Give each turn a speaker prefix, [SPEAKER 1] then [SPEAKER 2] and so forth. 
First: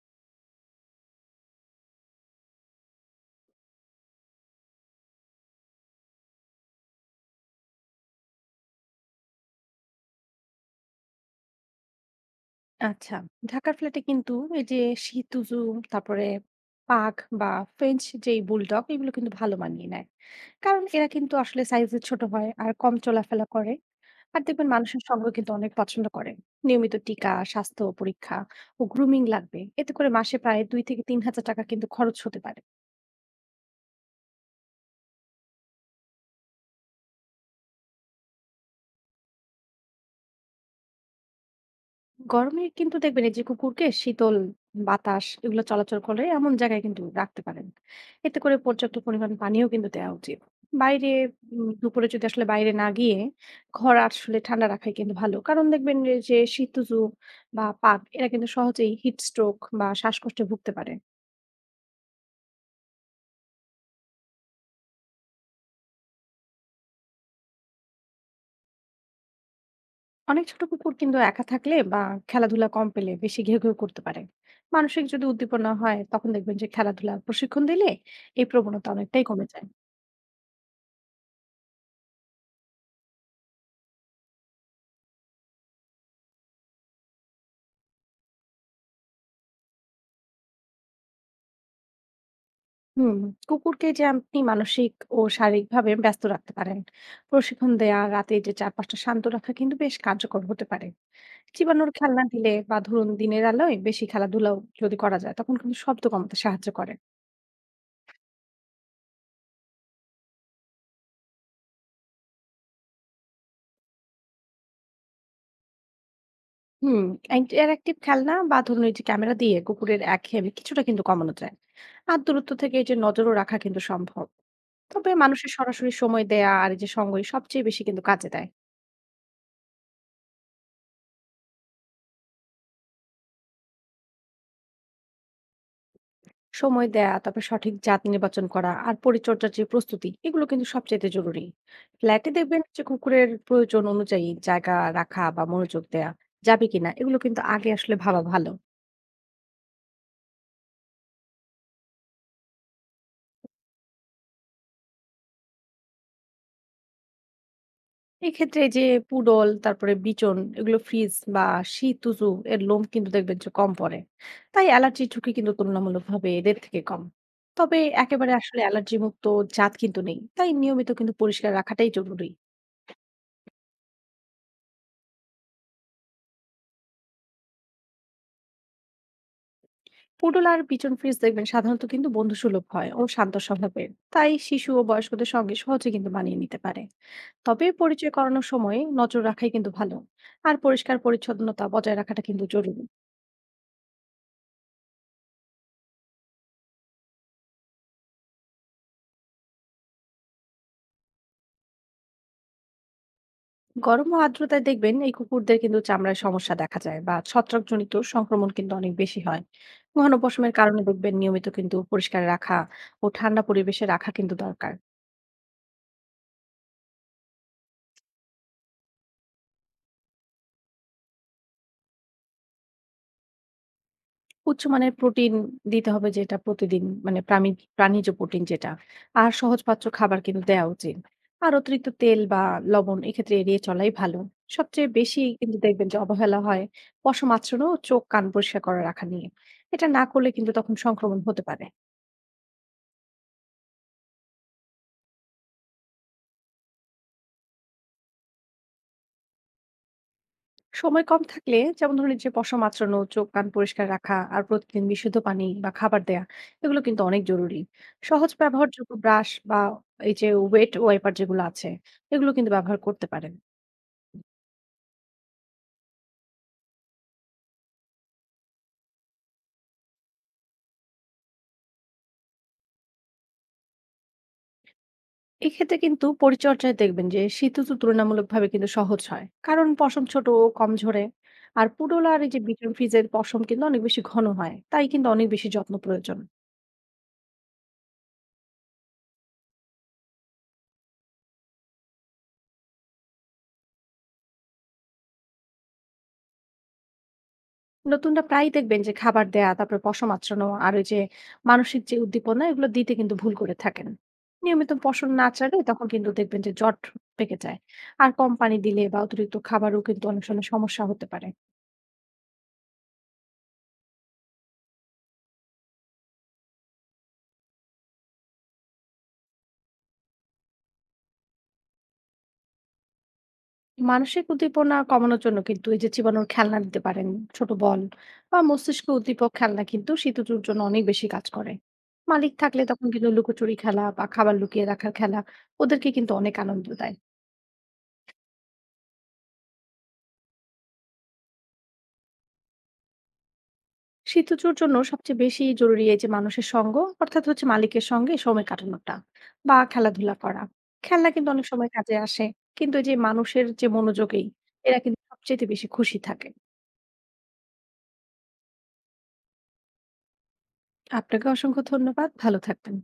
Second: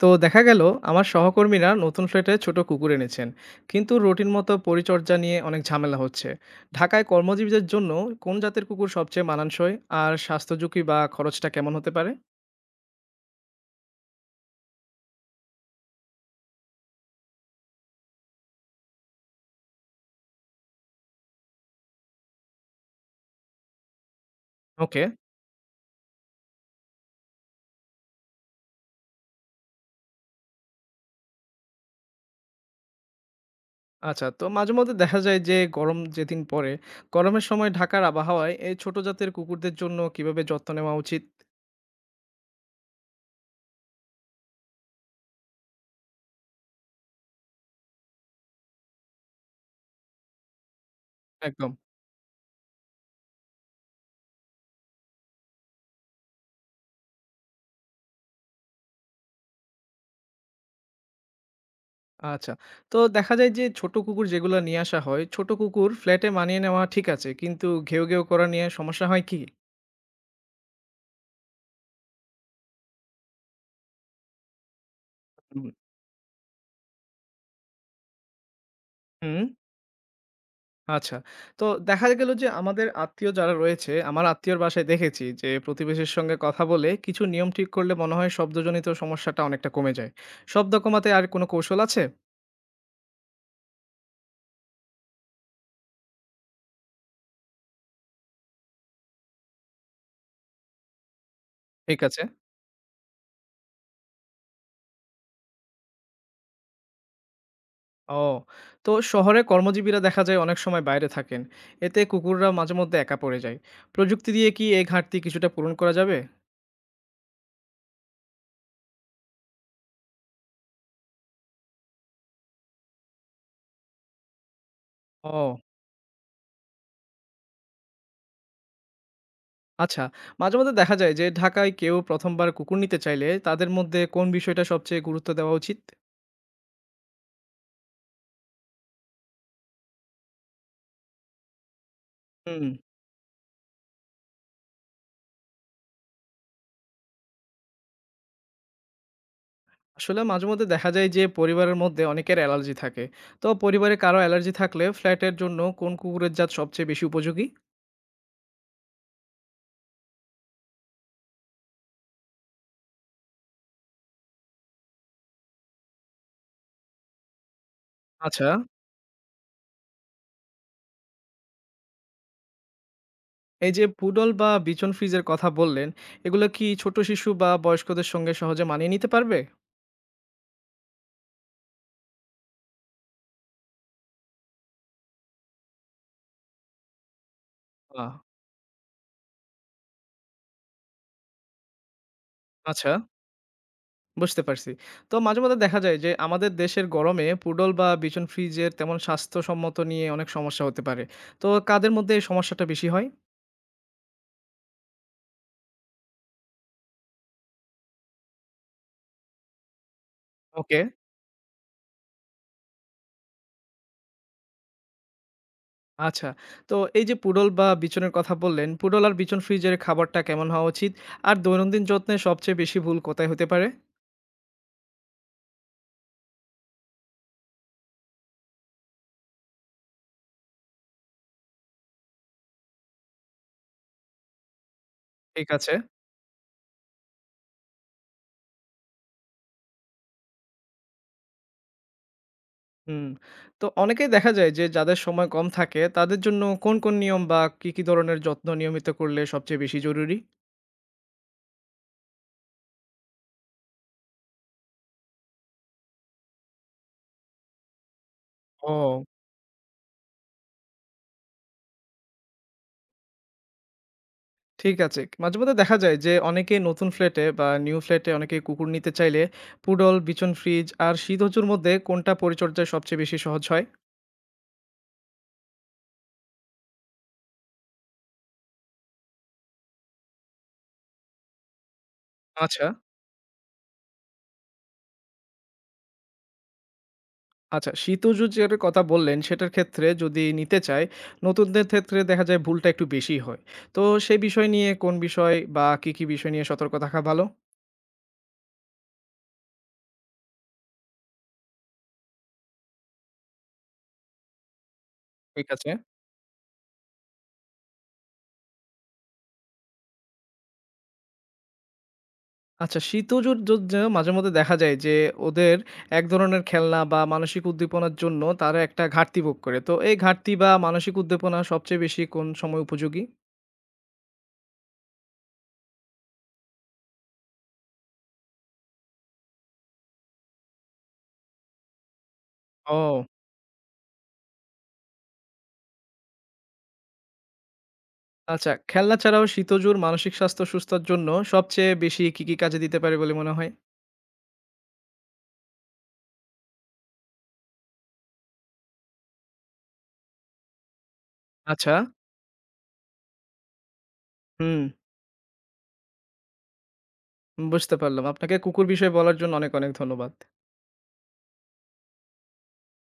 [SPEAKER 1] তো দেখা গেল আমার সহকর্মীরা নতুন ফ্ল্যাটে ছোট কুকুর এনেছেন, কিন্তু রুটিন মতো পরিচর্যা নিয়ে অনেক ঝামেলা হচ্ছে। ঢাকায় কর্মজীবীদের জন্য কোন জাতের কুকুর সবচেয়ে মানানসই, আর স্বাস্থ্য ঝুঁকি বা খরচটা কেমন হতে পারে?
[SPEAKER 2] আচ্ছা, ঢাকার ফ্ল্যাটে কিন্তু এই যে শি টুজু তারপরে পাগ বা ফ্রেঞ্চ যেই বুলডগ এগুলো কিন্তু ভালো মানিয়ে নেয়। কারণ এরা কিন্তু আসলে সাইজে ছোট হয় আর কম চলাফেরা করে। আর দেখবেন মানুষের
[SPEAKER 1] ওকে।
[SPEAKER 2] সঙ্গ কিন্তু অনেক পছন্দ করে। নিয়মিত টিকা, স্বাস্থ্য পরীক্ষা ও গ্রুমিং লাগবে। এতে করে মাসে প্রায় ২ থেকে ৩ হাজার টাকা কিন্তু খরচ হতে পারে।
[SPEAKER 1] আচ্ছা, তো মাঝে মধ্যে দেখা যায় যে গরম যেদিন পরে গরমের সময় ঢাকার আবহাওয়ায় এই ছোট জাতের কুকুরদের জন্য কিভাবে যত্ন নেওয়া উচিত?
[SPEAKER 2] গরমে কিন্তু দেখবেন এই যে কুকুরকে শীতল বাতাস এগুলো চলাচল করে এমন জায়গায় কিন্তু রাখতে পারেন। এতে করে পর্যাপ্ত পরিমাণ পানিও কিন্তু দেওয়া উচিত বাইরে।
[SPEAKER 1] একদম।
[SPEAKER 2] দুপুরে যদি আসলে বাইরে না গিয়ে ঘর আসলে ঠান্ডা রাখাই কিন্তু ভালো, কারণ দেখবেন এই যে শীতজু বা পাক এরা কিন্তু সহজেই হিট স্ট্রোক বা শ্বাসকষ্টে ভুগতে পারে।
[SPEAKER 1] আচ্ছা, তো দেখা যায় যে ছোট কুকুর যেগুলো নিয়ে আসা হয় ছোট কুকুর ফ্ল্যাটে মানিয়ে নেওয়া ঠিক আছে, কিন্তু ঘেউ ঘেউ করা নিয়ে সমস্যা হয় কি?
[SPEAKER 2] অনেক ছোট কুকুর কিন্তু একা থাকলে বা খেলাধুলা কম পেলে বেশি ঘেউ ঘেউ করতে পারে। মানসিক যদি
[SPEAKER 1] হুম।
[SPEAKER 2] উদ্দীপনা হয় তখন দেখবেন যে খেলাধুলা প্রশিক্ষণ দিলে এই প্রবণতা অনেকটাই
[SPEAKER 1] হুম।
[SPEAKER 2] কমে যায়।
[SPEAKER 1] আচ্ছা। তো দেখা গেল যে আমাদের আত্মীয় যারা রয়েছে, আমার আত্মীয়র বাসায় দেখেছি যে প্রতিবেশীর সঙ্গে কথা বলে কিছু নিয়ম ঠিক করলে মনে হয় শব্দজনিত সমস্যাটা অনেকটা কমে যায়। শব্দ কমাতে আর কোনো কৌশল আছে?
[SPEAKER 2] হুম, কুকুরকে যে আপনি মানসিক ও শারীরিকভাবে ব্যস্ত রাখতে পারেন। প্রশিক্ষণ দেয়া, রাতে যে চারপাশটা শান্ত রাখা কিন্তু বেশ কার্যকর হতে পারে। চিবানোর
[SPEAKER 1] ঠিক আছে।
[SPEAKER 2] খেলনা দিলে বা ধরুন দিনের আলোয় বেশি খেলাধুলাও যদি করা যায় তখন কিন্তু শব্দ কমাতে সাহায্য করে।
[SPEAKER 1] ও, তো শহরে কর্মজীবীরা দেখা যায় অনেক সময় বাইরে থাকেন। এতে কুকুররা মাঝে মধ্যে একা পড়ে যায়। প্রযুক্তি দিয়ে কি এই ঘাটতি কিছুটা পূরণ করা যাবে?
[SPEAKER 2] হুম, ইন্টারেক্টিভ খেলনা বা ধরুন এই যে ক্যামেরা দিয়ে কুকুরের একঘেয়েমি কিছুটা কিন্তু কমানো যায়। আর দূরত্ব থেকে এই যে নজরও রাখা কিন্তু সম্ভব। তবে
[SPEAKER 1] ও,
[SPEAKER 2] মানুষের সরাসরি সময় দেয়া আর এই যে সঙ্গই সবচেয়ে বেশি কিন্তু কাজে দেয়।
[SPEAKER 1] আচ্ছা। মাঝে মধ্যে দেখা যায় যে ঢাকায় কেউ ১ম বার কুকুর নিতে চাইলে তাদের মধ্যে কোন বিষয়টা সবচেয়ে গুরুত্ব দেওয়া উচিত?
[SPEAKER 2] সময় দেয়া, তারপর সঠিক জাত নির্বাচন করা আর পরিচর্যার যে প্রস্তুতি এগুলো কিন্তু সবচাইতে জরুরি। ফ্ল্যাটে দেখবেন
[SPEAKER 1] হুম।
[SPEAKER 2] যে কুকুরের প্রয়োজন অনুযায়ী জায়গা রাখা বা মনোযোগ দেয়া যাবে কিনা এগুলো কিন্তু আগে আসলে ভাবা ভালো।
[SPEAKER 1] আসলে মাঝে মধ্যে দেখা যায় যে পরিবারের মধ্যে অনেকের অ্যালার্জি থাকে। তো পরিবারে কারো অ্যালার্জি থাকলে ফ্ল্যাটের জন্য কোন কুকুরের জাত সবচেয়ে বেশি উপযোগী?
[SPEAKER 2] এক্ষেত্রে এই যে পুডল তারপরে বিচন এগুলো ফ্রিজ বা শীতুজু এর লোম কিন্তু দেখবেন যে কম পড়ে, তাই অ্যালার্জির ঝুঁকি কিন্তু তুলনামূলকভাবে এদের থেকে কম। তবে একেবারে
[SPEAKER 1] আচ্ছা,
[SPEAKER 2] আসলে অ্যালার্জি মুক্ত জাত কিন্তু নেই, তাই নিয়মিত কিন্তু পরিষ্কার রাখাটাই জরুরি।
[SPEAKER 1] এই যে পুডল বা বিচন ফ্রিজের কথা বললেন, এগুলো কি ছোট শিশু বা বয়স্কদের সঙ্গে সহজে মানিয়ে নিতে পারবে?
[SPEAKER 2] পুডল আর পিজন ফ্রিজ দেখবেন সাধারণত কিন্তু বন্ধুসুলভ হয় ও শান্ত স্বভাবের, তাই শিশু ও বয়স্কদের সঙ্গে সহজে কিন্তু মানিয়ে নিতে পারে। তবে
[SPEAKER 1] আহ,
[SPEAKER 2] পরিচয় করানোর সময় নজর রাখাই কিন্তু ভালো। আর পরিষ্কার পরিচ্ছন্নতা বজায় রাখাটা কিন্তু জরুরি।
[SPEAKER 1] আচ্ছা, বুঝতে পারছি। তো মাঝে মধ্যে দেখা যায় যে আমাদের দেশের গরমে পুডল বা বিচন ফ্রিজের তেমন স্বাস্থ্যসম্মত নিয়ে অনেক সমস্যা হতে পারে। তো কাদের মধ্যে এই সমস্যাটা বেশি হয়?
[SPEAKER 2] গরম ও আর্দ্রতায় দেখবেন এই কুকুরদের কিন্তু চামড়ায় সমস্যা দেখা যায় বা ছত্রাকজনিত সংক্রমণ কিন্তু অনেক বেশি হয়। ঘন পশমের
[SPEAKER 1] ওকে।
[SPEAKER 2] কারণে দেখবেন নিয়মিত কিন্তু পরিষ্কার রাখা ও ঠান্ডা পরিবেশে রাখা কিন্তু দরকার।
[SPEAKER 1] আচ্ছা। তো এই যে পুডল বা বিচনের কথা বললেন, পুডল আর বিচন ফ্রিজের খাবারটা কেমন হওয়া উচিত? আর দৈনন্দিন যত্নে সবচেয়ে বেশি ভুল কোথায় হতে পারে?
[SPEAKER 2] উচ্চমানের প্রোটিন দিতে হবে, যেটা প্রতিদিন মানে প্রামি প্রাণীজ প্রোটিন যেটা। আর সহজপাচ্য খাবার কিন্তু দেয়া উচিত। আর অতিরিক্ত তেল বা লবণ এক্ষেত্রে এড়িয়ে চলাই ভালো। সবচেয়ে বেশি
[SPEAKER 1] ঠিক
[SPEAKER 2] কিন্তু
[SPEAKER 1] আছে।
[SPEAKER 2] দেখবেন যে অবহেলা হয় পশম আঁচড়ানো, চোখ কান পরিষ্কার করে রাখা নিয়ে। এটা না করলে কিন্তু তখন সংক্রমণ হতে পারে।
[SPEAKER 1] হুম। তো অনেকেই দেখা যায় যে যাদের সময় কম থাকে, তাদের জন্য কোন নিয়ম বা কী ধরনের যত্ন নিয়মিত করলে সবচেয়ে বেশি জরুরি?
[SPEAKER 2] সময় কম থাকলে যেমন ধরুন এই যে পশম আঁচড়ানো, চোখ কান পরিষ্কার রাখা আর প্রতিদিন বিশুদ্ধ পানি বা খাবার দেয়া এগুলো কিন্তু অনেক জরুরি। সহজ ব্যবহারযোগ্য
[SPEAKER 1] ও।
[SPEAKER 2] ব্রাশ বা এই যে ওয়েট ওয়াইপার যেগুলো আছে এগুলো কিন্তু ব্যবহার করতে পারেন।
[SPEAKER 1] ঠিক আছে। মাঝে মধ্যে দেখা যায় যে অনেকে নতুন ফ্ল্যাটে বা নিউ ফ্ল্যাটে অনেকে কুকুর নিতে চাইলে পুডল, বিচন ফ্রিজ আর শীতজুর মধ্যে কোনটা পরিচর্যায় সবচেয়ে বেশি সহজ হয়?
[SPEAKER 2] এক্ষেত্রে কিন্তু পরিচর্যায় দেখবেন যে শীত ঋতু তুলনামূলকভাবে কিন্তু সহজ হয়, কারণ পশম ছোট ও কম ঝরে। আর পুডোলা আর এই যে
[SPEAKER 1] আচ্ছা।
[SPEAKER 2] বিটন ফ্রিজের পশম কিন্তু অনেক বেশি ঘন হয়, তাই কিন্তু অনেক বেশি যত্ন প্রয়োজন।
[SPEAKER 1] আচ্ছা, শীতজুজের কথা বললেন, সেটার ক্ষেত্রে যদি নিতে চাই, নতুনদের ক্ষেত্রে দেখা যায় ভুলটা একটু বেশিই হয়। তো সেই বিষয় নিয়ে কোন বিষয় বা কি বিষয় নিয়ে সতর্ক থাকা ভালো?
[SPEAKER 2] নতুনরা প্রায়ই দেখবেন যে খাবার দেয়া, তারপর পশম আঁচড়ানো আর ওই যে মানসিক যে উদ্দীপনা এগুলো দিতে কিন্তু ভুল করে থাকেন। নিয়মিত পশম না
[SPEAKER 1] ঠিক
[SPEAKER 2] আঁচড়ালে
[SPEAKER 1] আছে।
[SPEAKER 2] তখন কিন্তু দেখবেন যে জট পেকে যায়। আর কম পানি দিলে বা অতিরিক্ত খাবারও কিন্তু অনেক সময় সমস্যা হতে পারে।
[SPEAKER 1] আচ্ছা, শীতজুর জুজ মাঝেমধ্যে দেখা যায় যে ওদের এক ধরনের খেলনা বা মানসিক উদ্দীপনার জন্য তারা একটা ঘাটতি ভোগ করে। তো এই ঘাটতি বা মানসিক উদ্দীপনা সবচেয়ে বেশি কোন সময় উপযোগী?
[SPEAKER 2] মানসিক উদ্দীপনা কমানোর জন্য কিন্তু এই যে চিবানোর খেলনা দিতে পারেন। ছোট বল বা মস্তিষ্ক উদ্দীপক খেলনা কিন্তু শিশুটির জন্য অনেক বেশি কাজ করে। মালিক থাকলে তখন
[SPEAKER 1] ও!
[SPEAKER 2] কিন্তু লুকোচুরি খেলা বা খাবার লুকিয়ে রাখার খেলা ওদেরকে কিন্তু অনেক আনন্দ দেয়।
[SPEAKER 1] আচ্ছা, খেলনা ছাড়াও শীতজুর মানসিক স্বাস্থ্য সুস্থার জন্য সবচেয়ে বেশি কি কাজে দিতে পারে বলে মনে হয়?
[SPEAKER 2] শীতজুর জন্য সবচেয়ে বেশি জরুরি এই যে মানুষের সঙ্গ, অর্থাৎ হচ্ছে মালিকের সঙ্গে সময় কাটানোটা বা খেলাধুলা করা। খেলনা কিন্তু অনেক সময়
[SPEAKER 1] আচ্ছা,
[SPEAKER 2] কাজে আসে, কিন্তু এই যে মানুষের যে মনোযোগেই
[SPEAKER 1] হুম।
[SPEAKER 2] এরা কিন্তু সবচেয়ে বেশি খুশি থাকে।
[SPEAKER 1] বুঝতে পারলাম। আপনাকে কুকুর বিষয়ে বলার জন্য অনেক ধন্যবাদ।
[SPEAKER 2] আপনাকে অসংখ্য ধন্যবাদ, ভালো থাকবেন।